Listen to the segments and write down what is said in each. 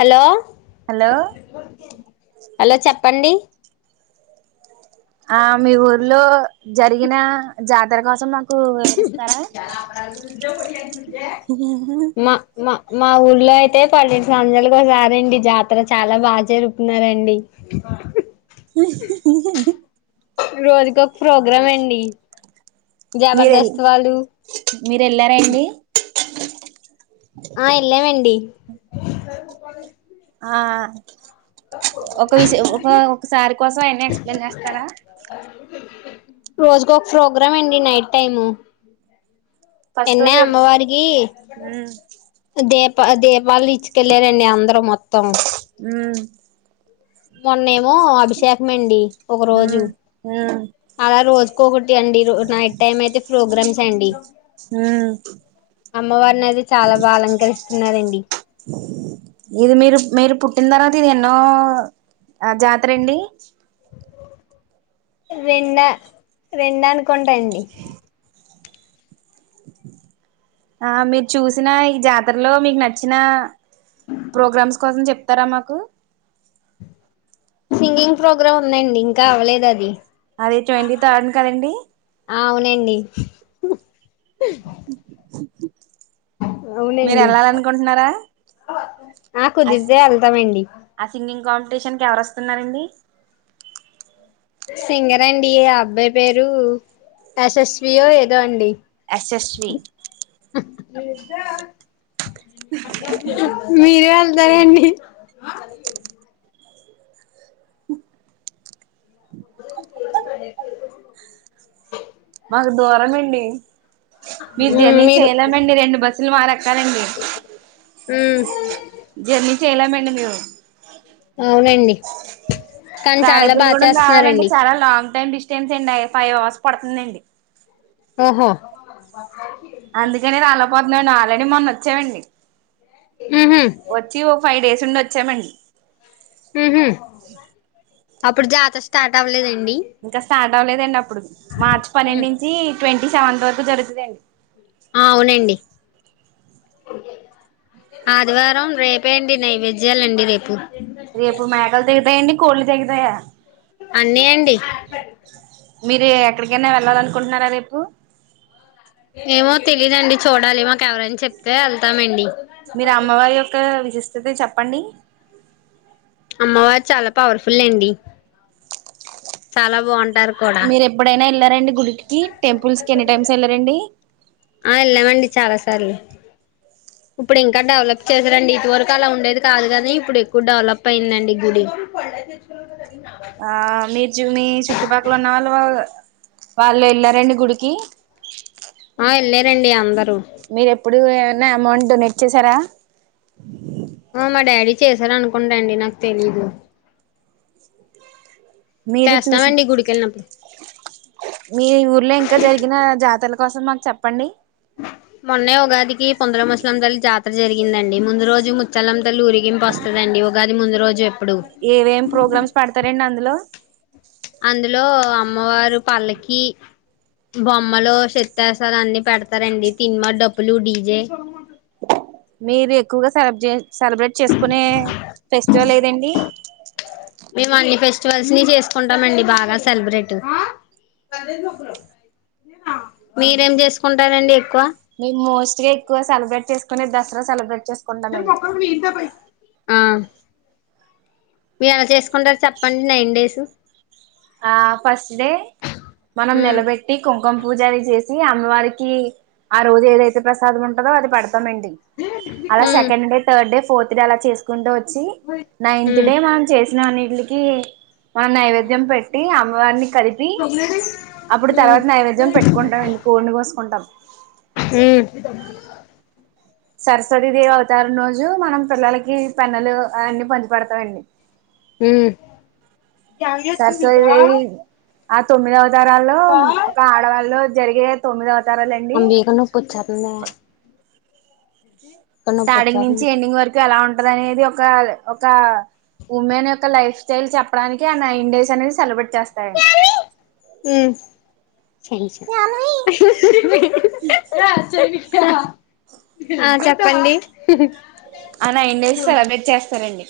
Hello hello hello చెప్పండి ఆ మీ ఊర్లో జరిగిన జాతర కోసం మాకు వివరిస్తారా మా మా మా ఊర్లో అయితే పన్నెండు సంవత్సరాలు ఒకసారండి జాతర చాలా బాగా జరుకున్నారండి రోజుకొ ప్రోగ్రాం అండి మీరెల్ జబర్దస్త్ వాళ్ళు మీర్ఏళ్ళారండి ఆ ఎల్లా వండి ఆ ఒక విష ఒక ఒకసారి కోసం ఎన్న ఎక్స్ప్లెయిన్ చేస్తారా రోజుకు ఒక ప్రోగ్రాం అండి నైట్ టైము. ఫస్ట్ ఎన్న రోజు అమ్మవారికి ఉమ్ ద ద దీపాల ఇచ్చకెళ్ళారంండి అందరం మొత్తం ఉమ్ మొన్నేమో అభిషేకంండి ఒక రోజు ఉమ్ ఉమ్ అలా రోజుకో ఒకటి అండి నైట్ టైమ్ అయితే ప్రోగ్రామ్స్ అండి హ అమ్మవారిని అయితే చాలా బాగా అలంకరిస్తున్నారండి పెట్టిన తర్వాత ఇది ఎన్నో జాతర అండి రెండ రెండ అనుకుంటాండి ఆ మీరు చూసిన ఈ జాతరలో మీకు నచ్చిన ప్రోగ్రామ్స్ కోసం చెప్ తరామాకు సింగింగ్ ప్రోగ్రామ్ ఉన్నాండి ఇంకా అవలేదు అది అదే ట్వంటీ థర్డ్ కదండి అవునండి మీరు అవునండి వెళ్లాలనుకుంటున్నారా ఆ అస్ కుదిరితే వెళ్తామండి సింగింగ్ కంపిటిషన్ ఎవరు వస్తున్నారండి సింగర్ అండి ఆ అబ్బాయి పేరు ఎశస్వియో ఏదో అండి ఎస్ ఎస్ స్వి మీరే సరే అండి మాకు దూరం అండి మీ మ్మ్ జర్నీ మీరు చేయలేమండి రెండు బస్ కదండీ మ్మ్ జర్నీ చేయలేమండి మేము అవునండి కానీ చాలా బాగా తాడేపల్లిగూడెం రావాలంటే చేస్తున్నారండి చాలా లాంగ్ టైమ్ డిస్ట్ స్టెన్స్ అండి ఫైవ్ అవర్స్ పడుతుందండి ఓహో అందుకనే రాలేపోతున్నాండి ఆల్రెడీ మొన్న వచ్చానండి మ్మ్ హ్మ్ వచ్చి ఓ ఫైవ్ డేస్ ఉండి వచ్చామండి మ్మ్ హ్మ్మ్ అప్పుడు జాతర స్టార్ట్ అవ్వలేద్ ఇంకా స్టార్ట్ అవ్వలేదండి అప్పుడు మార్చి పన్నెండు మ్మ్ నుంచి ట్వంటీ సెవెంత్ వరకు జరుగుతుందండి ఆ అవునండి ఆదివారం రేపే అండి నైవేద్యాాలండి రేపు రేపు మేకలు తెగుతాయా అండి కోళ్లు తెగుతాయా? అన్నీ అండి మీరు ఎక్కడికైనా వెళ్ళాల అనుకుంటున్నారా రేపు ఏమో తెలీదండి చూడాలి మాకు ఎవరైనా చెప్తే వెళ్తామండి గిస్తది చెప్పండి అమ్మవారు చాలా పవర్ఫుల్ అండి చాలా బాగుం మీరు ఎప్పుడైనా వెళ్ళారండి? గుడికి టెంపుల్స్ కి ఎన్ని టైమ్స్ వెళ్లారంండి? ఆ వెళ్ళామండి [unintelligible] ఇప్పుడు ఇంకా డెవలప్ చేశారంండి ఇది వరకు అలా ఉండేది కాదు కానీ ఇప్పుడు ఎక్కువ డెవలప్ అయిందండి గుడి ఆ మీరు మీ చుట్టుపక్కల ఉన్న వాళ్ళు వాళ్ళు వెళ్లారా అండి గుడికి ఆ వెళ్లారు అండి అందరు మీరు ఎప్పుడు ఏమన్నా అమౌంట్ లేట్ చేసారా? చేశార అనుకుంట అండి నాకు తెలీదు మీరు చూసి చేస్తామండి గుడికిెళ్ళినప్పుడు మీ ఊర్లో ఇంకా జరిగిన జాతరల కోసం మాకు చెప్పండి మొన్నే ఉగాదికి పొందర ముసలమ్మా జాతర జరిగిందండి ముందు రోజు ముత్చాల్ తలు ఊరిగింపు వస్తది అండి ఉగాది ముందు రోజు ఎప్పుడు ఎఏవ్ ప్రోగ్రామ్స్ పేడతారండి అందులో అందులో అమ్మవారు పల్లకి బొమ్మలో శతి్యాసాలు అన్ని పెడతారండి తీన్మార్ డప్పు లు డీజే మీరు ఎక్కువగా సెల సెలబ్రేట్ చేసుకునే ఫెస్టివల్ ఏదండి? ట్వలవ్స్ ని చేసుకుంటామండి బాగా సెలబ్రేట్ మీరేం చేసుకుంటారంండి ఎక్కువ? మే మోస్ట్గా ఎక్కువ సెలబ్రేట్ చేసుకునే దసరా సెలబ్రేట్ చేసుకుంటామండి ఆ మీరు ఎలా చేసుకుంటారు చెప్పండి నైన్ డేస్ ఆ ఫస్ట్ డే మనం ఉమ్ నిలబెట్టి కుం గం పూజని చేసి అమ్మవారికి ఆ రోజు ఏదైతే ప్రసాదం ఉంటదో అది పెడత అలా ఉమ్ second day third day fourth day అలా చేసుకుంటూ చ్చ నైన్త్ ఉమ్ డే మనం చేసిన అన్నిట్లికి మ ఉమ్ నైవేద్యం పెట్ అమ్మవారిని కలిపి అప్పుడు ఉమ్ తర్వాత నైవేద్యం పెట్టుకుంటామండి కోడిని కోసుకుంటాం హ్మ్ సరస్వతీ దేవి అవతారం రోజు మనం పిల్లలకి పెన్నులు అవన్నీ పంచిపెడతామండి హ్మ్ సరస్వతీ దేవి ఆ తొమ్మిదవతారాల్లో ఒక ఆడవాళ్ళలో జరిగే తొమ్మిదవ తరాలండి అంబిక నొప్పి వచ్చేత్తందే తలనొప్పి స్టార్టింగ్ నుంచి వత్తాంది ఎండింగ్ వరకు ఎలా ఉంటది అనేది ఒక ఒక ఉమెన్ యొక్క లైఫ్ స్టైల్ చెప్పడానికి ఆ నైన్ డేస్ అనేది సెలబ్రేట్ చేస్తారండి హ్మ్ ఆ చెప్పండి ఆ నైన్ డేస్ సెలబ్రేట్ చేస్తారండి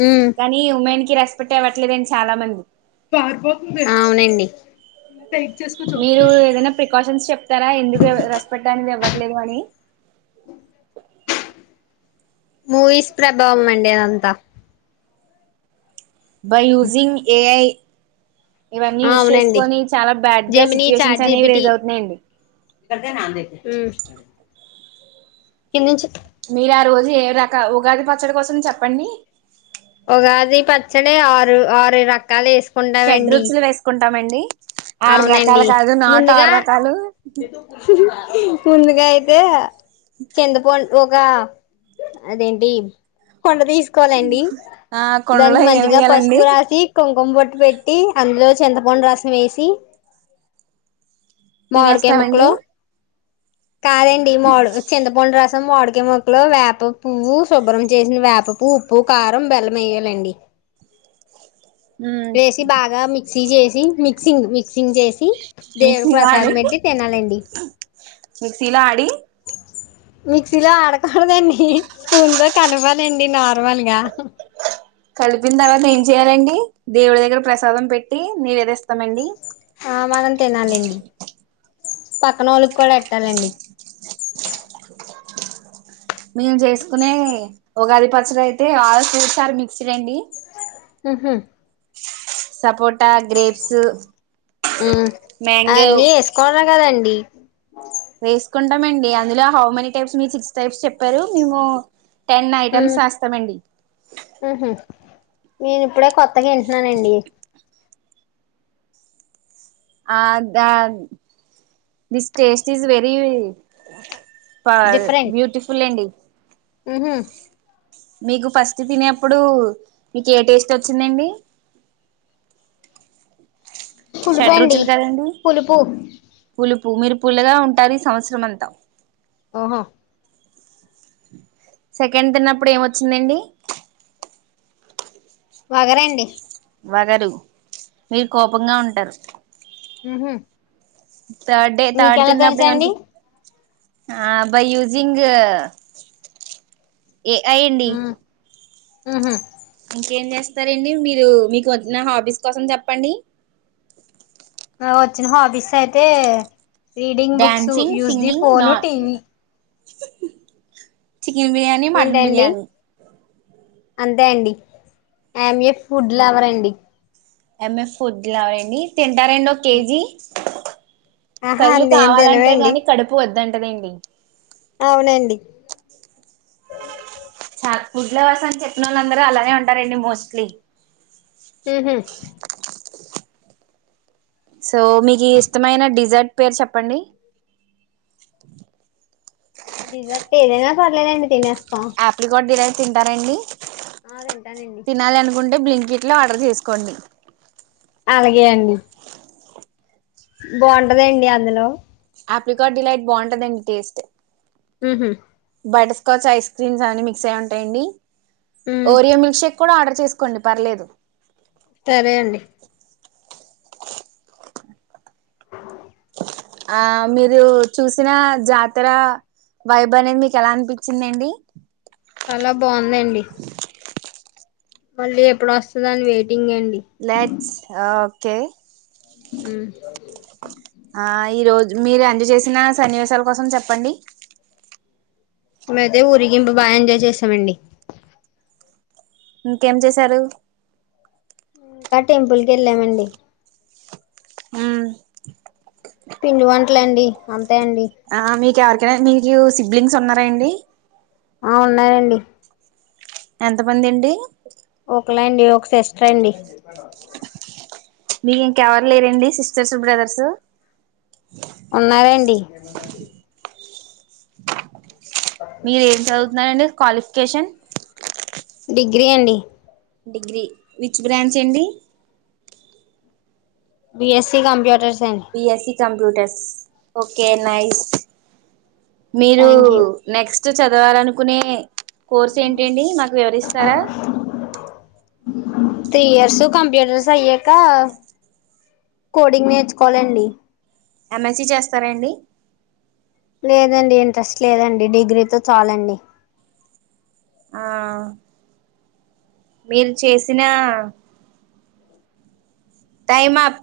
మ్మ్ కానీ ఉమెన్ కి రెస్పెక్ట్ ఇవ్వట్లేదండి చాలా మంది అవునండి మీరు ఏదైనా ప్రికాషన్స్ చెప్తారా ఎందుకు రెస్పెక్ట్ అనేది ఇవ్వ ట్లేదు అని మూవీస్ ప్రభావం అండి అదంతా బై యూజింగ్ ఏఐ ఇవన్నీ యూస్ అవునండి చేసుకొని చాలా బ్యాడ్ గా సిచ్యుయేషన్స్ అనేవి రేజ్ అవుతున్నాయండి హ్మ్ కిన్నించి మీరు ఆ రోజు ఏ రక ఉగాది పచ్చడి కోసం చెప్పండి ఉగాది పచ్చడి ఆరు ఆరు రకాలు వేసుకుంటామండి ఉంటామండి ఆరు రకాలు అవునండి కాదు నాటు ఆరు ముందుగా రకాలు ముందుగా అయితే చింతపం ఒగా అదేంటి ఆ కొండలో దానికి మంచిగా పసుపు ఏమియ్యాలండి రాసి కుం కంబొట్టు పెట్టి అందులో చింతపండు రసం వేసి మామిడికాయ తినేస్తామండి ముక్కలు కాదండి మావిడు చింతపండు రసం మాడు కాయముక్కలు వేప పువ్వు శుభ్రం చేసిన వేపవ్వు ఉప్పు కారం బెల్లం వేయాలండి ఉమ్ వేసి బాగా మిక్సీ చేసి మిక్సింగ్ మిక్సింగ్ చేసి దేవుడు మిక్సీలో ప్రసాదం పెట్టి తినాలండి మిక్సీలా ఆడి మిక్సీలో ఆడకూడదండి స్పూన్ తో కలపాలండి నార్మల్గా కలిపిన తర్వాత ఏం చెయాలండి దేవుడి దగ్గర ప్రసాదం పెట్టి నివేదిస్తమండి పక్కనోళ్ళకి కూడా ఎట్టాలండి మేము చేసుకునే ఉగాది పచ్చడి అయితే ఆల్ ఫ్రూట్స్ ఆర్ మిక్స్డ్ అండి ఊహూ సపోట గ్రేప్స్ ఉమ్ మాంగో అవన్నీ వేసుకోవడమే కదండి వేసుకుంటామండి అందులో హౌ మెనీ టైప్స్ మీరు సిక్స్ టైప్స్ చెప్పారు మేము టెన్ ఉమ్ ఐటమ్స్ వేస్తామండి ఉహు నేను ఇప్పుడే కొత్తగా వింటున్నానండి ఆ the this taste is very different beautiful అండి ఉహు మీకు ఫస్ట్ తినేప్పడు మీకు ఏ టేస్ట్ వచ్చిందండి షడ్ పులుపండి రుచులు కదండి పులుపు పులుపు మీరు పుల్లగా ఉంటాది ఈ సంవత్సరంమంతా ఓహో సెకండ్ తిన్నప్పుడు ఏమొచ్చిందండి వాగరండి వగరు మీరు కోపంగా ఉంటారు ఉహు థర్డ్ డే థర్డ్ మీకెలా తిన్నప్పుడు తెలుసండి ఎమ బై యూజింగ్ ఏఐ అండి ఉహు ఇంకేం చేస్తారండి మీరు మీకు వన్న హాఫీస్ కోసం చెప్పండి వచ్చిన హాబీస్ అయితే reading books dancing use the singing నా phone TV chicken biryani mutton ఏంటండి బిర్యానీ అంతే అండి ఐయాం ఆ ఫుడ్ లవర్ అండి ఐయాం ఆ ఫుడ్ లవర్ రండి తింటారండి ఒక కేజీ ఆహా కళ్ళు అంతేం కావాలంటే తినవండి గాని కడుపు వద్దంటదండి అవునండి నాకు ఫుడ్ల లవర్స్ అని చెప్పినళ్ళ అందరూ అలానే ఉంటారండి మోస్ట్లీ హుహు సో మీకి ఇష్టమైన డిజర్ట్ పేరు చెప్పండి డిజర్ట్ ఏదైనా పర్లేదండి తినస్త ఆప్రికాట్ డిలైట్ ల తింటారండి ఆ తింటానండి తినాలి అనుకుంటే బ్లింకిట్ లో ఆర్డర్ చేసుకోండి అలాగే అండి బాగుంటదండి అందులో ఆఫ్రికార్డ్ డిలైట్ బాగుంటుందండి టేస్ట్ ఉహు బాట స్కాచ్ ఐస్ క్రీమ్స్ అన్ని మిక్స్ అయ ఉంటాయండి ఉమ్ ఓరియో మిల్క్ షేక్ కూడా ఆర్డర్ చేసుకోండి పర్లేదు సరే అండి ఆ మీరు చూసిన జాతర వైబ్ అనేది మీకు ఎలా అనిపించిందిండి చాలా బాగుందండి మళ్ళీ ఎప్పుడు వస్తుంద అని వెయిట్ లెట్స్ ఓకే మ్మ్ ఆ ఈ రోజు మీరు ఎంజాయ్ చేసిన సన్నివేశాల కోసం చెప్పండి మే అయితే ఊరికి ఇంపు బాగా ఎంజాయ్ చేసామండి ఇంకేం చేశారు ఇంకా టెంపుల్కి వెళ్ళామండి అ పిండి వంటలండి అ ఆ మీకు ఎవరికైనా మీకు సిబ్లింగ్స్ ఉన్నారా అండి ఆ ఉన్నానండి ఎంతమంది అండి ఒకలా అండి ఒక సిస్టర్ అండి మీకు ఇంకెవరు లేరండి సిస్టర్స్ బ్రదర్సు ఉన్నారండి మీరు ఏం చదువుతున్నారండి క్వాలిఫికేషన్. డిగ్రీ అండి. డిగ్రీ విచ్ బ్రాంచ్ అండి బియస్సీ కంప్యూటర్స్ అండి బియస్సీ కంప్యూటర్స్ ఓకే నైస్ మీరు థ్యాంక్ యూ నెక్స్ట్ చదవాలనుకునే కోర్సు ఏంటి అండి మాకు వివరిస్తారా? త్రీ ఇయర్స్ కంప్యూటర్స్ అయ్యాక కోడింగ్ నేర్చుకోవాలండి. ఎంయస్సి చేస్తారాండి? లేదండి ఇంట్రెస్ట్ లేదండి డిగ్రీతో చాలండి ఆ మీరు చేసిన టైమప్